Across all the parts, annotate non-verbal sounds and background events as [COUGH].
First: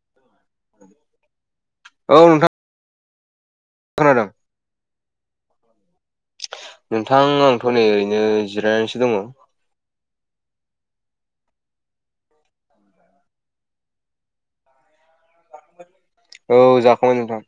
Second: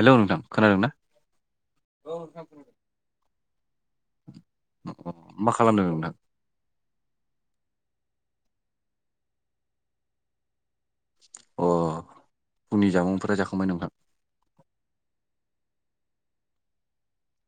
Hello नोंथां खोनादों ना औ नोंथां खोनादों। खोनादों। मा खालामदों नोंथां? नोंथां आंथ' नै ओरैनो जिरायनानैसो दड। अ फुंनि जामुंफोरा जाखांबाय नोंथां? औ जाखांबाय नोंथां।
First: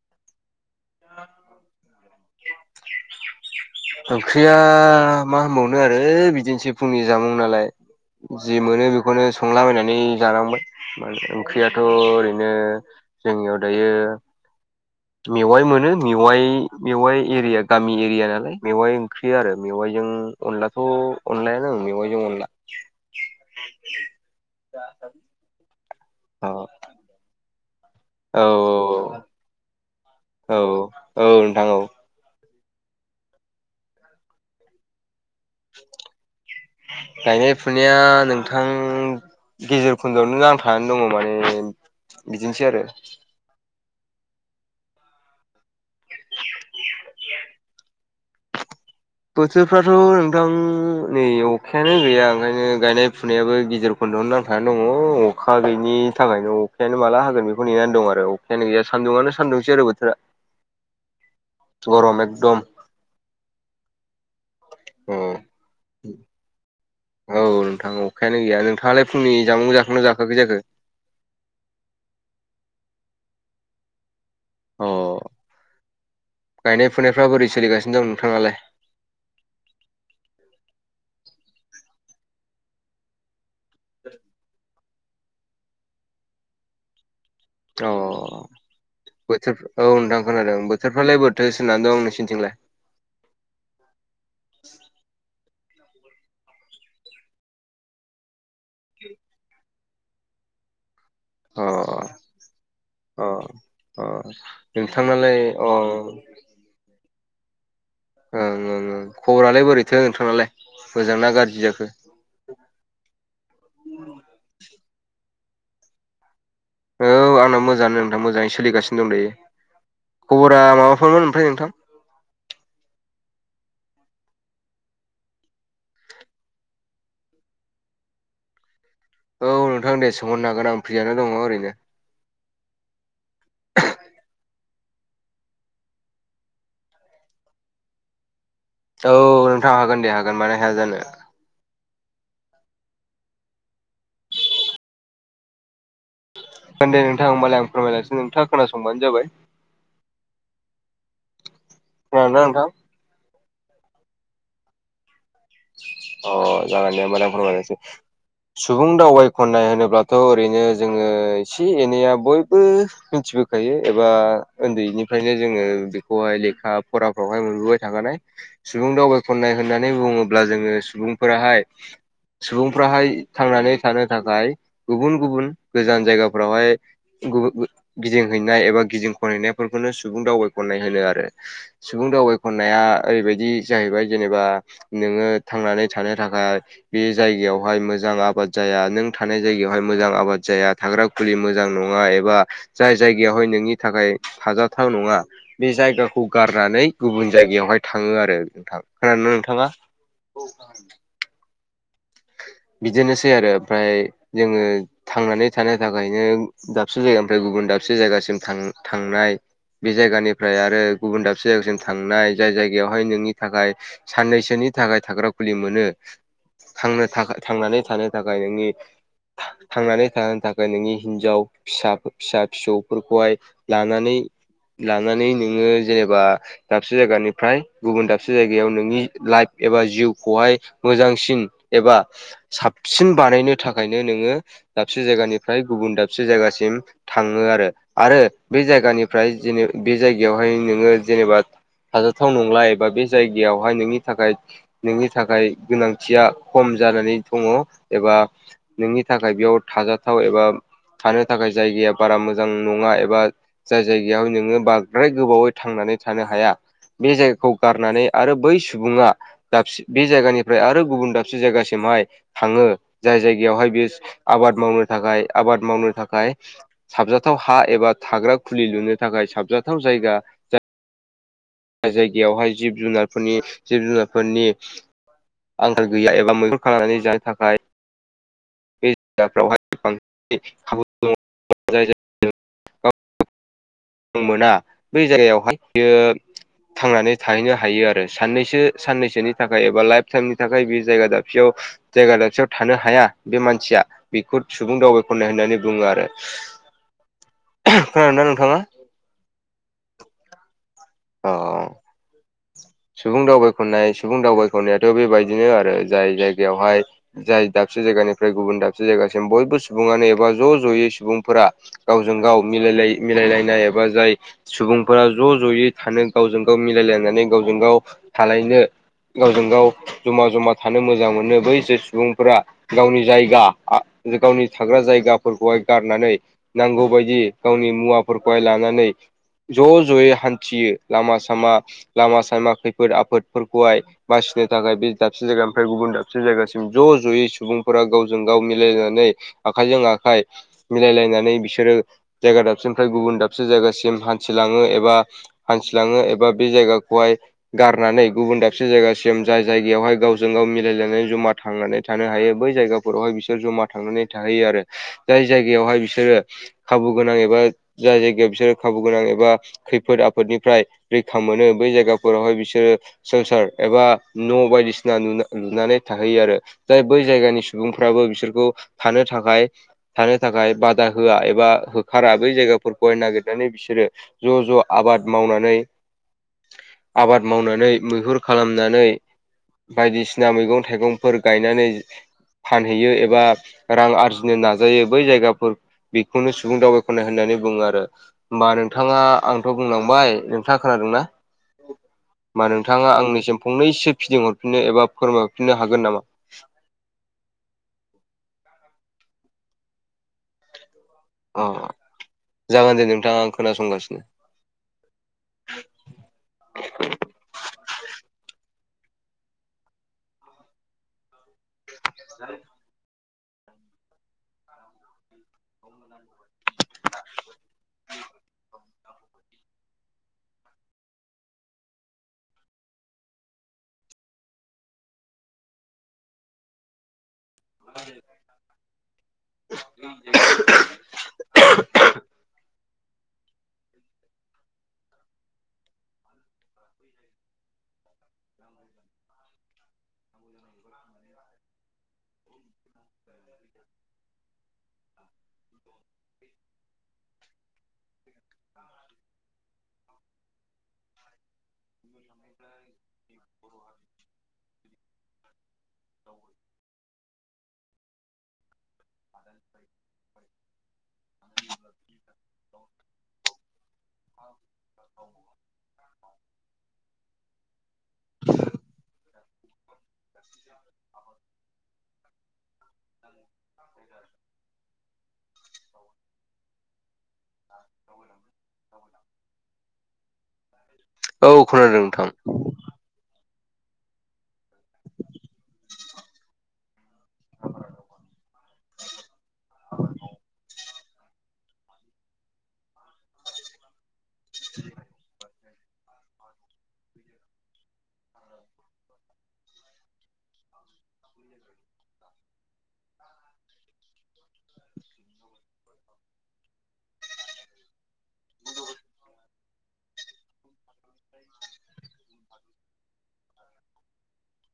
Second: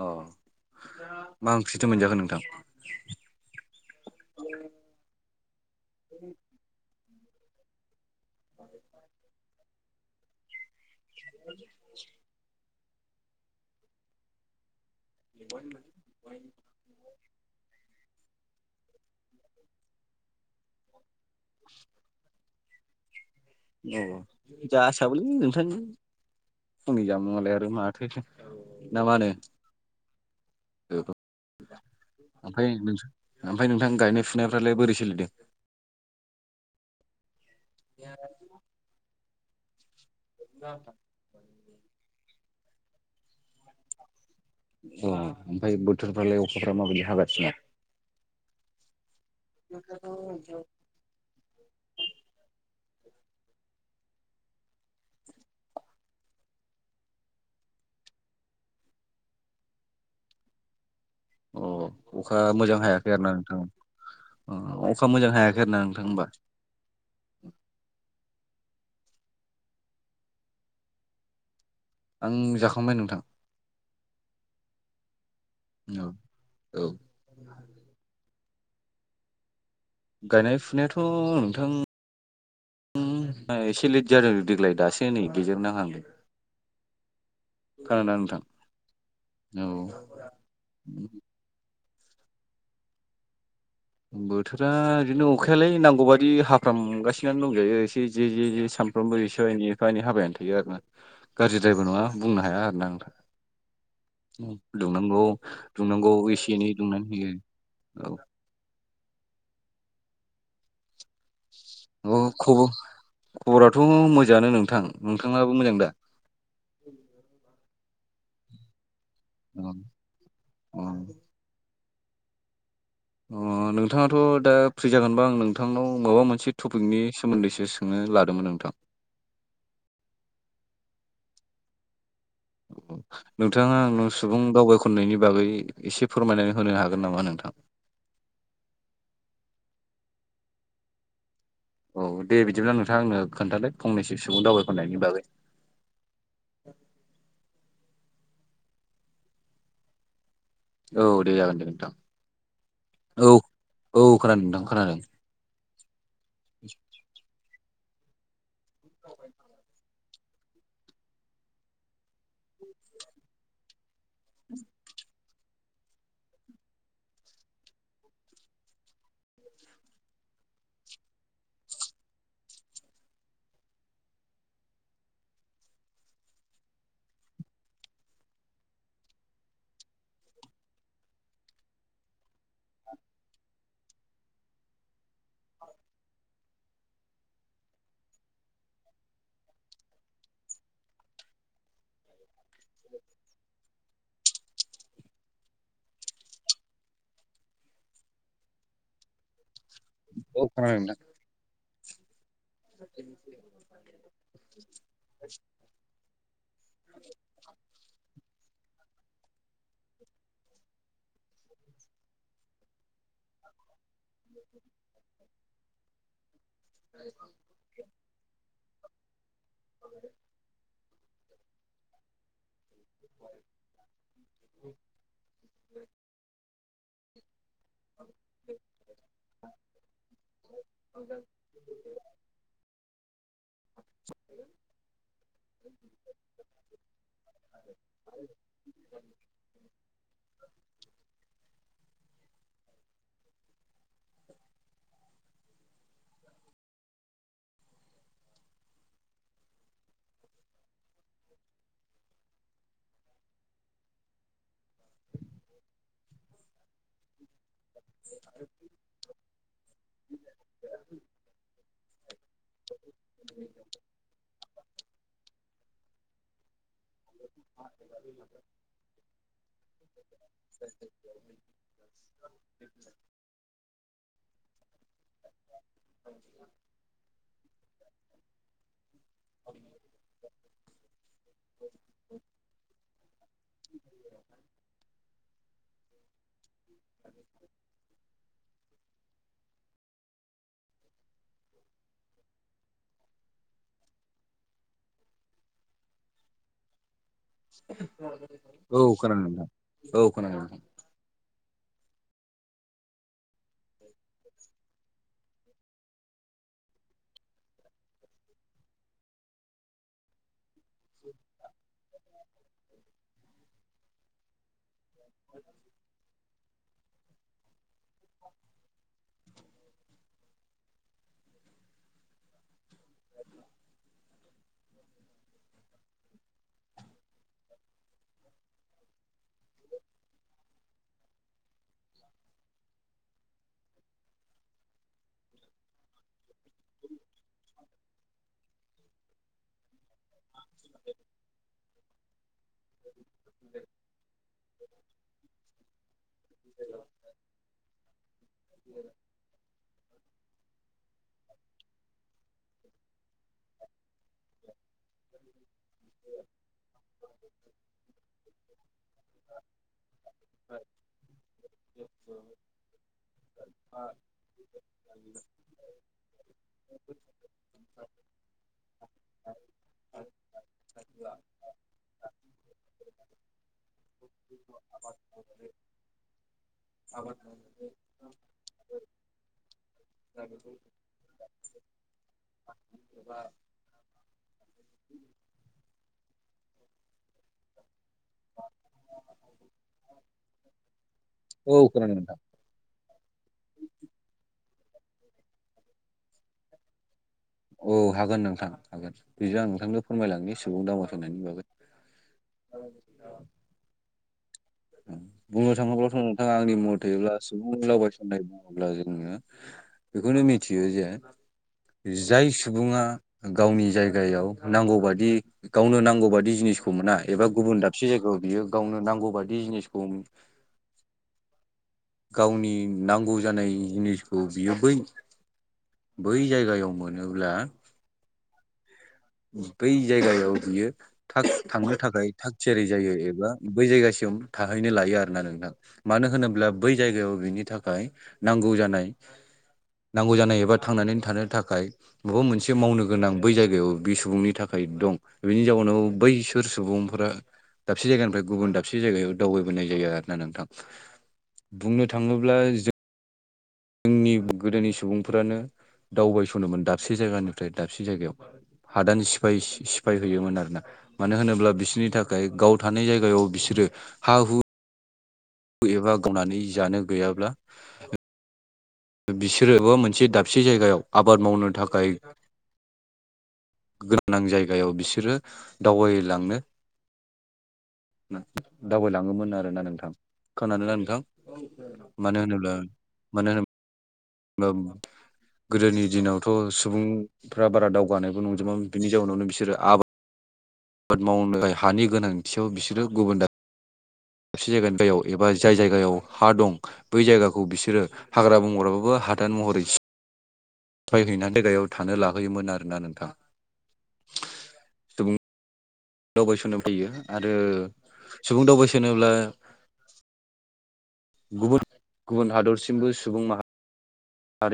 अ मा ओंख्रिथो मोनजाखो नोंथां? ओंख्रिया मा होनबावनो आरो बिदिनोसै फुंनि जामुं नालाय जि मोनो बेखौनो संलाबायनानै जानांबाय [UNINTELLIGIBLE] ओंख्रिया थ' ओरैनो जोंनियाव दायो मेवाइ मोनो मेवाइ' मेवाइ एरिया गामि एरिया नालाय मेवाइ ओंख्रि आरो मेवाइजों अनलाखौ' अनलायानो ओं मेवाइजों अनला औ औ जासाबोलै नोंथां। औ औ। फुंनि जामुंआलाय आरो माथो ना मा होनो। औ औ औ नोंथां औ। ओमफ्राय नों ओमफ्राय नोंथां गायनाय फुनायफ्रालाय बोरै सोलिदों? गायनाय फुनाया नोंथां गेजेर खुन्दआवनो नांथानानै दङ माने बिदिनोसै आरो अ ओमफ्राय बोथोरफ्रालाय अखाफ्रा माबायदि हागासिनो? बोथोरफ्राथ' नोंथां नै अखायानो गैया ओंखायनो गायनाय फुनायाबो गिजेर खन्दआवनो नांथानानै दङ अखा गैयिनि थाखायनो। अखायानो माला हागोन बेखौ नेनानै दं आरो अखायानो गैया सान्दुंआनो सान्दुंसै आरो बोथोरा। अ गरम अखा एकदम मोजां हायाखै आरो ना नोंथां अखा औ मोजां हायाखै आरोना नोंथां होनबा। औ नोंथां अखायानो गैया नोंथाङालाय फुंनि जामुं जाखांबाय ना जाखांयाखै जाखो आं जाखांबाय नोंथां। अ औ औ गायनाय फुनायफ्रा बोरै सोलिगासिनो दं नोंथानालाय? गायनाय फुनायाथ' नोंथां एसे लेट जादों देग्लाय दासो नै गेजेर नांहांदों। औ नोंथां बोथोर औ नोंथां खोनादों बोथोरफ्रालाय बोथोर [UNINTELLIGIBLE] दं नोंसनिथिंलाय बोथोरा बिदिनो अखायालाय नांगौ बाददि हफ्रामगासिनोनो दंजायो एसे जे जे जे सानफ्रोमबो एसे एनै एफा एनै हाबायानो थायो आरो ना गाज्रि अ द्रायबो नङा बुंनो हाया आरोना अ नोंथां। दुंनांगौ नोंथांनालाय अ ओं दुंनांगौ एसे एनै दुंनानै होयो औ। ओं ओं ओं खबरालाय बोरैथो नोंथांनालाय मोजां ना गाज्रि जाखो? अ खबर खबराथ' मोजाङानो नोंथां नोंथाङाबो मोजां दा? औ आंना मोजाङानो नोंथां मोजाङै सोलिगासिनो दं दायो। अ खबरा माबाफोरमोन ओमफ्राय नोंथां? अ नोंथाङाथ' दा फ्रि जागोनबा आं नोंथांनाव माबा मोनसे टपिकनि सोमोन्दैसो सोंनो लादोंमोन नोंथां। औ नोंथां दे सोंहरनो हागोन आं फ्रियानो दङ ओरैनो। औ नोंथाङा आं सुबुं दावबायखननायनि बागै एसे फोरमायनानै होनो हागोन नामा नोंथां? औ नोंथाङा हागोन दे हागोन मानो हाया जानो। औ दे बिदिब्ला नोंथां आंनो खोनथादों फनसो सुबुं दावबायखरनायनि बागै। ओं दे नोंथां ओमबालाय आं फोरमायलांनोसै नोंथाङा खोनासंबानो जाबाय। औ दे जागोन दे नोंथां। [INAUDIBLE] नोंथां। औ औ खोनादों नोंथां खोनादों। अ जागोन मानफोराय। सुबुं दावबाय खननाय होनोब्लाथ' ओरैनो जोङो एसे एनैया। बयबो मिथिबोखायो एबा उन्दैनि ओंखायनो जोङो बेखौहाय लेखा फराफ्रावहाय मोनबोबाय थाखानाय। सुबुं दावबाय ख'नाय होननानै बुङोब्ला जोङो सुबुंफोराहाय। सुबुंफ्राहाय थांनानै थानो थाखाय गुबुन गुबुन गोजान जायगाफ्रावहाय गुब गिदिंहैनाय एबा गिदिं खनहैनायफोरखौनो सुबुं दावबायखननाय होनो आरो। सुबुं दावबायखननाया ओरैबायदि जाहैबाय जेनेबा। नोङो थांनानै थानो थाखाय। बे जायगायावहाय मोजां आबाद जाया नों थानाय जायगायावहाय मोजां आबाद जाया थाग्रा फुलि मोजां नङा एबा जाय जायगायावहाय नोंनि थाखाय थाजाथाव नङा। बे जायगाखौ गारनानै गुबुन जायगायावहाय थाङो आरो नोंथां खोनानोा नोंथाङा औ खोनांदों नोंथां। बिदिनोसै आरो ओमफ्राय जोङो थांनानै थानो थाखायनो दाबसे जायगानिफ्राय गुबुन दाबसे जायगासिम थां-थांनाय बे जायगानिफ्राय आरो गुबुन दाबसे जायगासिम थांनाय जाय जायगायावहाय नोंनि थाखाय साननैसोनि थाखाय थाग्रा खुलि मोनो थांनानै थानो थाखाय नोंनि थांनानै थानो थाखाय नोंनि हिनजाविसा फिसा फिसौ। फोरखौहाय लानानै लानानै नोङो जेनेबा दाबसे जायगानि। फ्राय गुबुन दाबसे जायगायाव नोंनि लाइफ एबा जिउखौहाय मोजांसिन। एबा। साबसिन बानायनो थाखायनो नोङो दाबसे जायगानिफ्राय गुबुन दाबसे जायगासिम। थाङो आरो आरो बे जायगानिफ्राय जे बे जायगायावहाय नोङो जेनेबा हाजाथाव नंला एबा बे जायगायावहाय नोंनि थाखाय नोंनि थाखाय गोनांथिया खम जानानै दङ एबा नोंनि थाखाय बेयाव थाजाथाव एबा थानो थाखाय जायगाया बारा मोजां नङा एबा जाय जायगायाव नोङो बार बांद्राय गोबावै थांनानै थानो हाया बे जायगाखौ गारनानै आरो बै सुबुङा दाबसे बे जायगानिफ्राय आरो गुबुन दाबसे जायगासिमहाय थाङो जाय जायगायावहाय बे आबाद मावनो थाखाय आबाद मावनो थाखाय साबजाथाव हा एबा थाग्रा खुलि लुनो थाखाय साबजाथाव जायगा जाय [INAUDIBLE] जायगायावहाय जिब जुनारफोरनि जिब जुनारफोरनि आंखाल गैया एबा मैहुन खालामनानै जानो थाखाय ावहाय बांसिन खाबु दङ। [INAUDIBLE] मोना बै जायगायावहाय बियो थांनानै थाहैनो हायो आरो साननैसो साननैसोनि थाखाय एबा लाइफ टाइमनि थाखाय बे जायगा दाबसेयाव जायगा दाबसेयाव थानो हाया बे मानसिया बेखौ सुबुं दावबायख'नाय होननानै बुङो आरो खोनादोंना नोंथाङा औ खोनादों नोंथां औ खोनादों नोंथां औ सुबुं दावबायखनाय सुबुं दावबायख'नायाथ' बेबायदिनो आरो जाय जायगायावहाय जाय दाबसे जायगानिफ्राय गुबुन दाबसे जायगासिम बयबो सुबुङानो एबा ज' ज'यै सुबुंफोरा गावजों गाव मिलाय मिलायलायनाय एबा जाय सुबुं फोरा ज' ज'यै थानो गावजों गाव मिलायलायनानै गावजों गाव थालायनो गावजों गाव जमा जमा थानो मोजां मोनो बै जो सुबुंफोरा गावनि जायगा गावनि थाग्रा जायगाफोरखौहाय गारनानै नांगौबायायदि गावनि मुवाफोरखौहाय लानानै ज' ज'यै हान्थियो लामा सामा लामा सामा खैफोद आफोदफोरखौहाय बासिनो थाखाय बे दाबसे जायगा ओमफ्राय गुबुन दाबसे जायगासिम ज' ज'यै सुबुं फोरा गावजों गाव मिलायनानै आखाइजों आखाय मिलायलायनानै बिसोरो जायगा दाबसेनिफ्राय गुबुन दाबसे जायगासिम हान्थिलाङो एबा हान्थिलाङो एबा बे जायगा ग'आय गारनानै गुबुन दाबसे जायगासिम जाय जायगायावहाय गावजों गाव मिलायलायनानै जमा थांनानै थानो हायो बै जायगाफोरावहाय बिसोर जमा थांनानै थाहैयो आरो। जाय जायगायावहाय बिसोरो खाबु गोनां एबा जाय जायगायाव बिसोर खाबु गोनां एबा खैफोद आफोदनिफ्राय रैखा मोनो बै जायगाफोरावहाय बिसोरो सोसार एबा न' बायदिसिना नुना नुनो लुनानै थाहैयो आरो जाय बै जायगानि सुबुंफ्राबो बिसोरखौ थानो थाखाय थानो थाखाय बादा होआ एबा होखारा बै जायगाफो गय नागिरनानै बिसोरो ज' ज' आबाद मावनानै आबाद मावनानै मैहुर खालामनानै बायदिसिना मैगं थाइगंफोर गायनानै फानहैयो एबा रां आरजिनो नाजायो बै जायगाफोर बेखौनो सुबुं दावबायखनाय होननानै बुङो आरो होमबा नोंथाङा आंथ' बुंलांबाय नोंथाङा खोनादोंना? औ खोनादों नोंथां। मा नोंथाङा आंनिसिम फंनैसो फिदिंह हरफिननो एबा फोरमायरफिननो हागोन नामा? औ हागोन नोंथां हागोन बेजों आं नोंथांनो फोरमायलांनि सुबुं दावा अ जागोन दे नोंथाङा आं खोनासंगासिनो। बुंनो थाङोब्लाथ' नोंथाङा आंनि मथैयोब्ला सुबुंनि दावबायसननाय बुङोब्ला जोङो बेखौनो मिथियो जे जाय सुबुङा गावनि जायगायाव नांगौबादि गावनो नांगौ बाददि जिनिसखौ मोना एबा गुबुन दाबसे जायगायाव बियो गावनो नांगौ बायदि जिनिसखौ गावनि नांगौ जानाय जिनिसखौ बियो बै बै जायगायाव मोनोब्ला [INAUDIBLE] बै जायगायाव बियो थाग थांनो थाखाय थाग थियारि जायो एबा बै जायगासिम थाहैनो लायो आरो ना नोंथां। मानो होनोब्ला बै जायगायाव बिनि थाखाय नांगौ जानाय नांगौ जानाय एबा थांनानै थानो थाखाय माबा मोनसे मावनो गोनां बै जायगायाव बे सुबुंनि थाखाय दं बेनि जाउनाव बैसोर सुबुंफोरा दाबसे जायगानिफ्राय गुबुन दाबसे जायगायाव दावबायबोनाय जाया आरो ना नोंथां। बुंनो थाङोब्ला जो ओंनि गोदोनि सुबुंफ्रानो दावबायस'नोमोन दाबसे जायगानि ट्राय दाबसे जायगायाव हादान सिफायसि सिफाय होयोमोन आरोना मानो होनोब्ला बिसिनि थाखाय गाव थानाय जायगायाव बिसोरो हा हु औ औ। एबा गावनानै जानो गैयाब्ला [INAUDIBLE] बिसोरबो मोनसे दाबसे जायगायाव आबाद मावनो थाखाय गोनां जायगायाव बिसोरो दावबायलांनो दावबायलाङोमोन आरोना नोंथां खोनादोंना नोंथां औ खोनादों नोंथां मानो होनोब्ला मानो होनोब्ला ओबा गोदोनि दिनावथ' सुबुं फ्रा बारा दावगानायबो नंजोबा बिनि जाउनावनो बिसोरो आबाद आबाद मावनो हानि गोनांथियाव बिसोरो गुबुन दा साबसे जायगानिफ्रायाव एबा जाय जायगायाव हा दं बै जायगाखौ बिसोरो हाग्रा बंग्राबाबो हादान महरै सिफायहैनानै गायाव थानो लाहैयोमोन आरोना नोंथाङा। दावबायसनो फैयो आरो सुबुं दावबायसोनोब्ला गुबुन गुबुन हादरसिमबो सुबुं माहारि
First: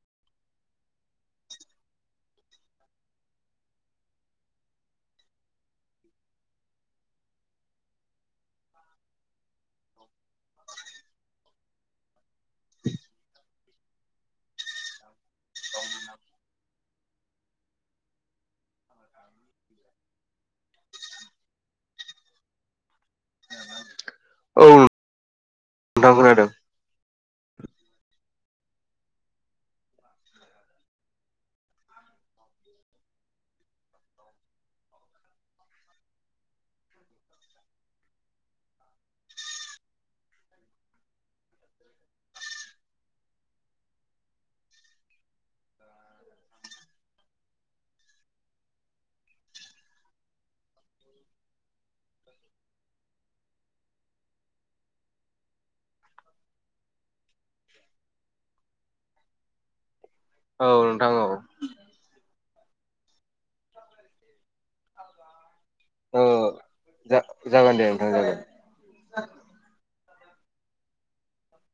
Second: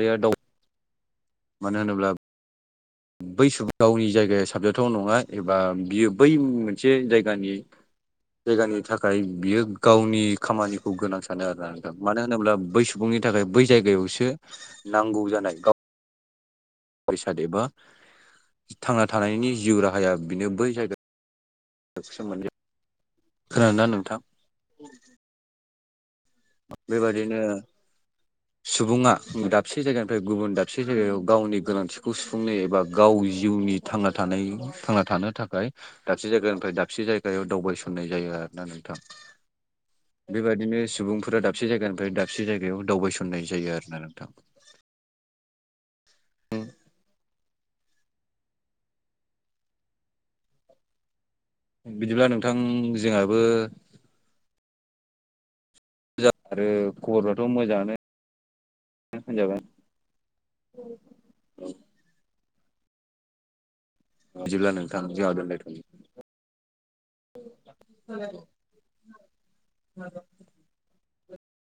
रिया दाव मानो होनोब्ला बै सुबुं गावनि जायगाया साबजाथाव नङा एबा बियो बै मोनसे जायगानि जायगानि थाखाय बियो गावनि खामानिखौ गोनां सानो आरो ना। मानो होनोब्ला बै सुबुंनि थाखाय बै जायगायावसो नांगौ जानाय बेसाद एबा थांना थानायनि जिउ राहाया बेनो बै जायगा सोमोनदै खोनादोंना नोंथां? औ [UNINTELLIGIBLE] बेबायदिनो सुबुङा दाबसे जायगानिफ्राय गुबुन दाबसे जायगायाव गावनि गोनांथिखौ सुफुंनो एबा गाव जिउनि थांना थानाय थांना थानो थाखाय दाबसे जायगानिफ्राय दाबसे जायगायाव दावबायसननाय जायो आरोना नोंथां। बेबायादिनो सुबुंफोरा दाबसे जायगानिफ्राय दाबसे जायगायाव दावबायसननाय जायो आरोना नोंथां। [UNINTELLIGIBLE] बिदिब्ला नोंथां जोंहाबो मोजां आरो खबरफ्राथ' मोजाङानो होनजाबाय औ नोंथां औ बिदिब्ला नोंथां जोंहा दोनलायथ' औ जागोन दे नोंथां जागोन। [UNINTELLIGIBLE]